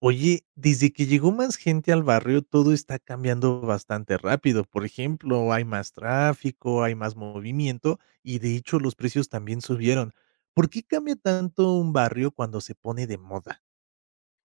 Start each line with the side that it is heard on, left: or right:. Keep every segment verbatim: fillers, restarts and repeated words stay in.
right: Oye, desde que llegó más gente al barrio, todo está cambiando bastante rápido. Por ejemplo, hay más tráfico, hay más movimiento y de hecho los precios también subieron. ¿Por qué cambia tanto un barrio cuando se pone de moda?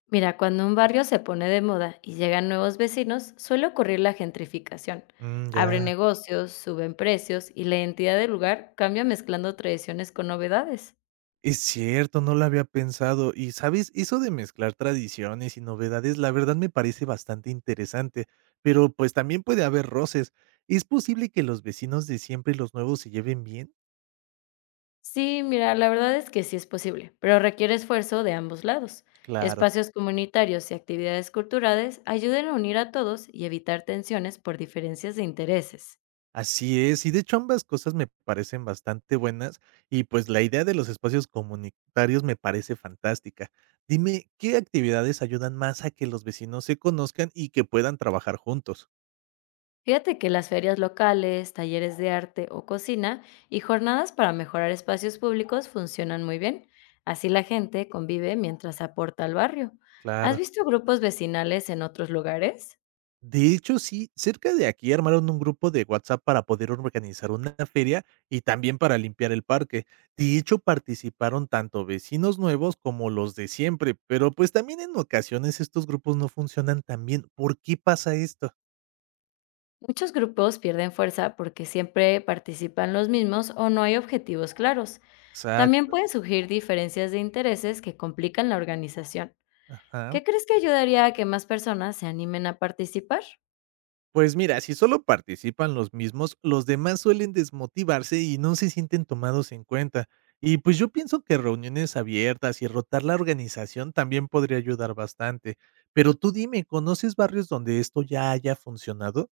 left: Mira, cuando un barrio se pone de moda y llegan nuevos vecinos, suele ocurrir la gentrificación.
right: Mm,
left: Abren
right: ya,
left: negocios, suben precios y la identidad del lugar cambia mezclando tradiciones con novedades.
right: es cierto, no lo había pensado. Y sabes, eso de mezclar tradiciones y novedades, la verdad me parece bastante interesante, pero pues también puede haber roces. ¿Es posible que los vecinos de siempre y los nuevos se lleven bien?
left: Sí, mira, la verdad es que sí es posible, pero requiere esfuerzo de ambos lados.
right: Claro.
left: Espacios comunitarios y actividades culturales ayudan a unir a todos y evitar tensiones por diferencias de intereses.
right: Así es, y de hecho ambas cosas me parecen bastante buenas y pues la idea de los espacios comunitarios me parece fantástica. Dime, ¿qué actividades ayudan más a que los vecinos se conozcan y que puedan trabajar juntos?
left: Fíjate que las ferias locales, talleres de arte o cocina y jornadas para mejorar espacios públicos funcionan muy bien. Así la gente convive mientras aporta al barrio. ¿Has
right: Claro.
left: visto grupos vecinales en otros lugares?
right: De hecho, sí, cerca de aquí armaron un grupo de WhatsApp para poder organizar una feria y también para limpiar el parque. De hecho, participaron tanto vecinos nuevos como los de siempre, pero pues también en ocasiones estos grupos no funcionan tan bien. ¿Por qué pasa esto?
left: Muchos grupos pierden fuerza porque siempre participan los mismos o no hay objetivos claros. También
right: Exacto.
left: pueden surgir diferencias de intereses que complican la organización.
right: Ajá.
left: ¿Qué crees que ayudaría a que más personas se animen a participar?
right: Pues mira, si solo participan los mismos, los demás suelen desmotivarse y no se sienten tomados en cuenta. Y pues yo pienso que reuniones abiertas y rotar la organización también podría ayudar bastante. Pero tú dime, ¿conoces barrios donde esto ya haya funcionado?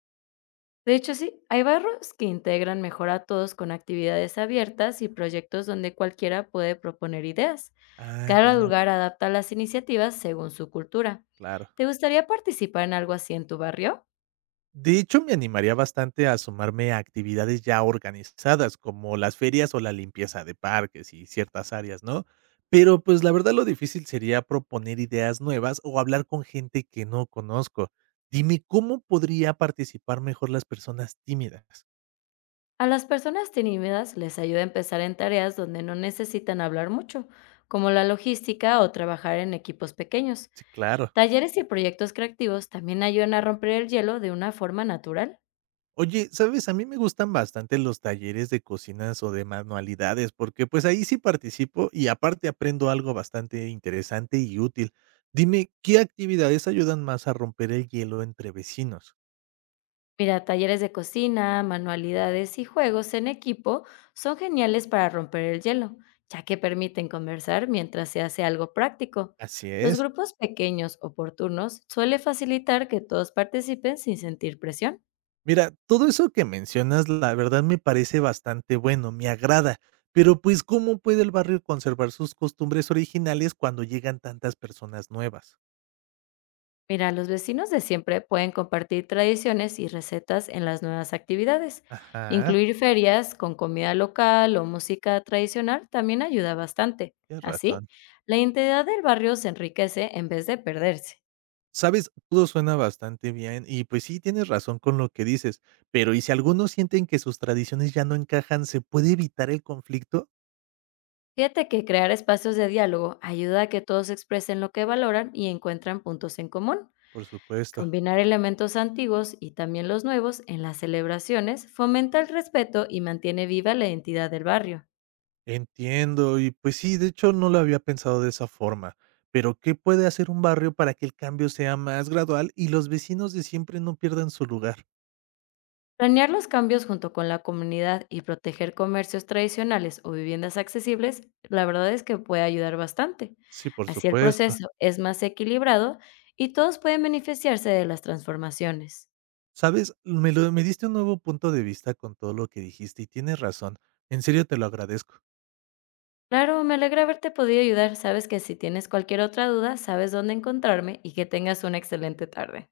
left: De hecho, sí, hay barrios que integran mejor a todos con actividades abiertas y proyectos donde cualquiera puede proponer ideas.
right: Ah,
left: Cada
right: ya,
left: lugar adapta las iniciativas según su cultura.
right: claro.
left: ¿Te gustaría participar en algo así en tu barrio?
right: De hecho, me animaría bastante a sumarme a actividades ya organizadas, como las ferias o la limpieza de parques y ciertas áreas, ¿no? Pero pues la verdad lo difícil sería proponer ideas nuevas o hablar con gente que no conozco. Dime, ¿cómo podría participar mejor las personas tímidas?
left: A las personas tímidas les ayuda a empezar en tareas donde no necesitan hablar mucho, como la logística o trabajar en equipos pequeños.
right: Sí, claro.
left: Talleres y proyectos creativos también ayudan a romper el hielo de una forma natural.
right: Oye, ¿sabes? A mí me gustan bastante los talleres de cocinas o de manualidades, porque pues ahí sí participo y aparte aprendo algo bastante interesante y útil. Dime, ¿qué actividades ayudan más a romper el hielo entre vecinos?
left: Mira, talleres de cocina, manualidades y juegos en equipo son geniales para romper el hielo, ya que permiten conversar mientras se hace algo práctico.
right: Así
left: Los
right: es.
left: grupos pequeños o por turnos suele facilitar que todos participen sin sentir presión.
right: Mira, todo eso que mencionas, la verdad me parece bastante bueno, me agrada, pero pues ¿cómo puede el barrio conservar sus costumbres originales cuando llegan tantas personas nuevas?
left: Mira, los vecinos de siempre pueden compartir tradiciones y recetas en las nuevas actividades.
right: Ajá,
left: Incluir ferias con comida local o música tradicional también ayuda bastante.
right: tienes
left: Así,
right: razón.
left: la identidad del barrio se enriquece en vez de perderse.
right: Sabes, todo suena bastante bien y pues sí, tienes razón con lo que dices, pero ¿y si algunos sienten que sus tradiciones ya no encajan, se puede evitar el conflicto?
left: Fíjate que crear espacios de diálogo ayuda a que todos expresen lo que valoran y encuentran puntos en común.
right: Por supuesto,
left: Combinar elementos antiguos y también los nuevos en las celebraciones fomenta el respeto y mantiene viva la identidad del barrio.
right: entiendo y pues sí, de hecho no lo había pensado de esa forma, pero ¿qué puede hacer un barrio para que el cambio sea más gradual y los vecinos de siempre no pierdan su lugar?
left: Planear los cambios junto con la comunidad y proteger comercios tradicionales o viviendas accesibles, la verdad es que puede ayudar bastante.
right: Sí, por
left: Así el
right: supuesto.
left: proceso es más equilibrado y todos pueden beneficiarse de las transformaciones.
right: Sabes, me, lo, me diste un nuevo punto de vista con todo lo que dijiste y tienes razón. En serio te lo agradezco.
left: Claro, me alegra haberte podido ayudar. Sabes que si tienes cualquier otra duda, sabes dónde encontrarme y que tengas una excelente tarde.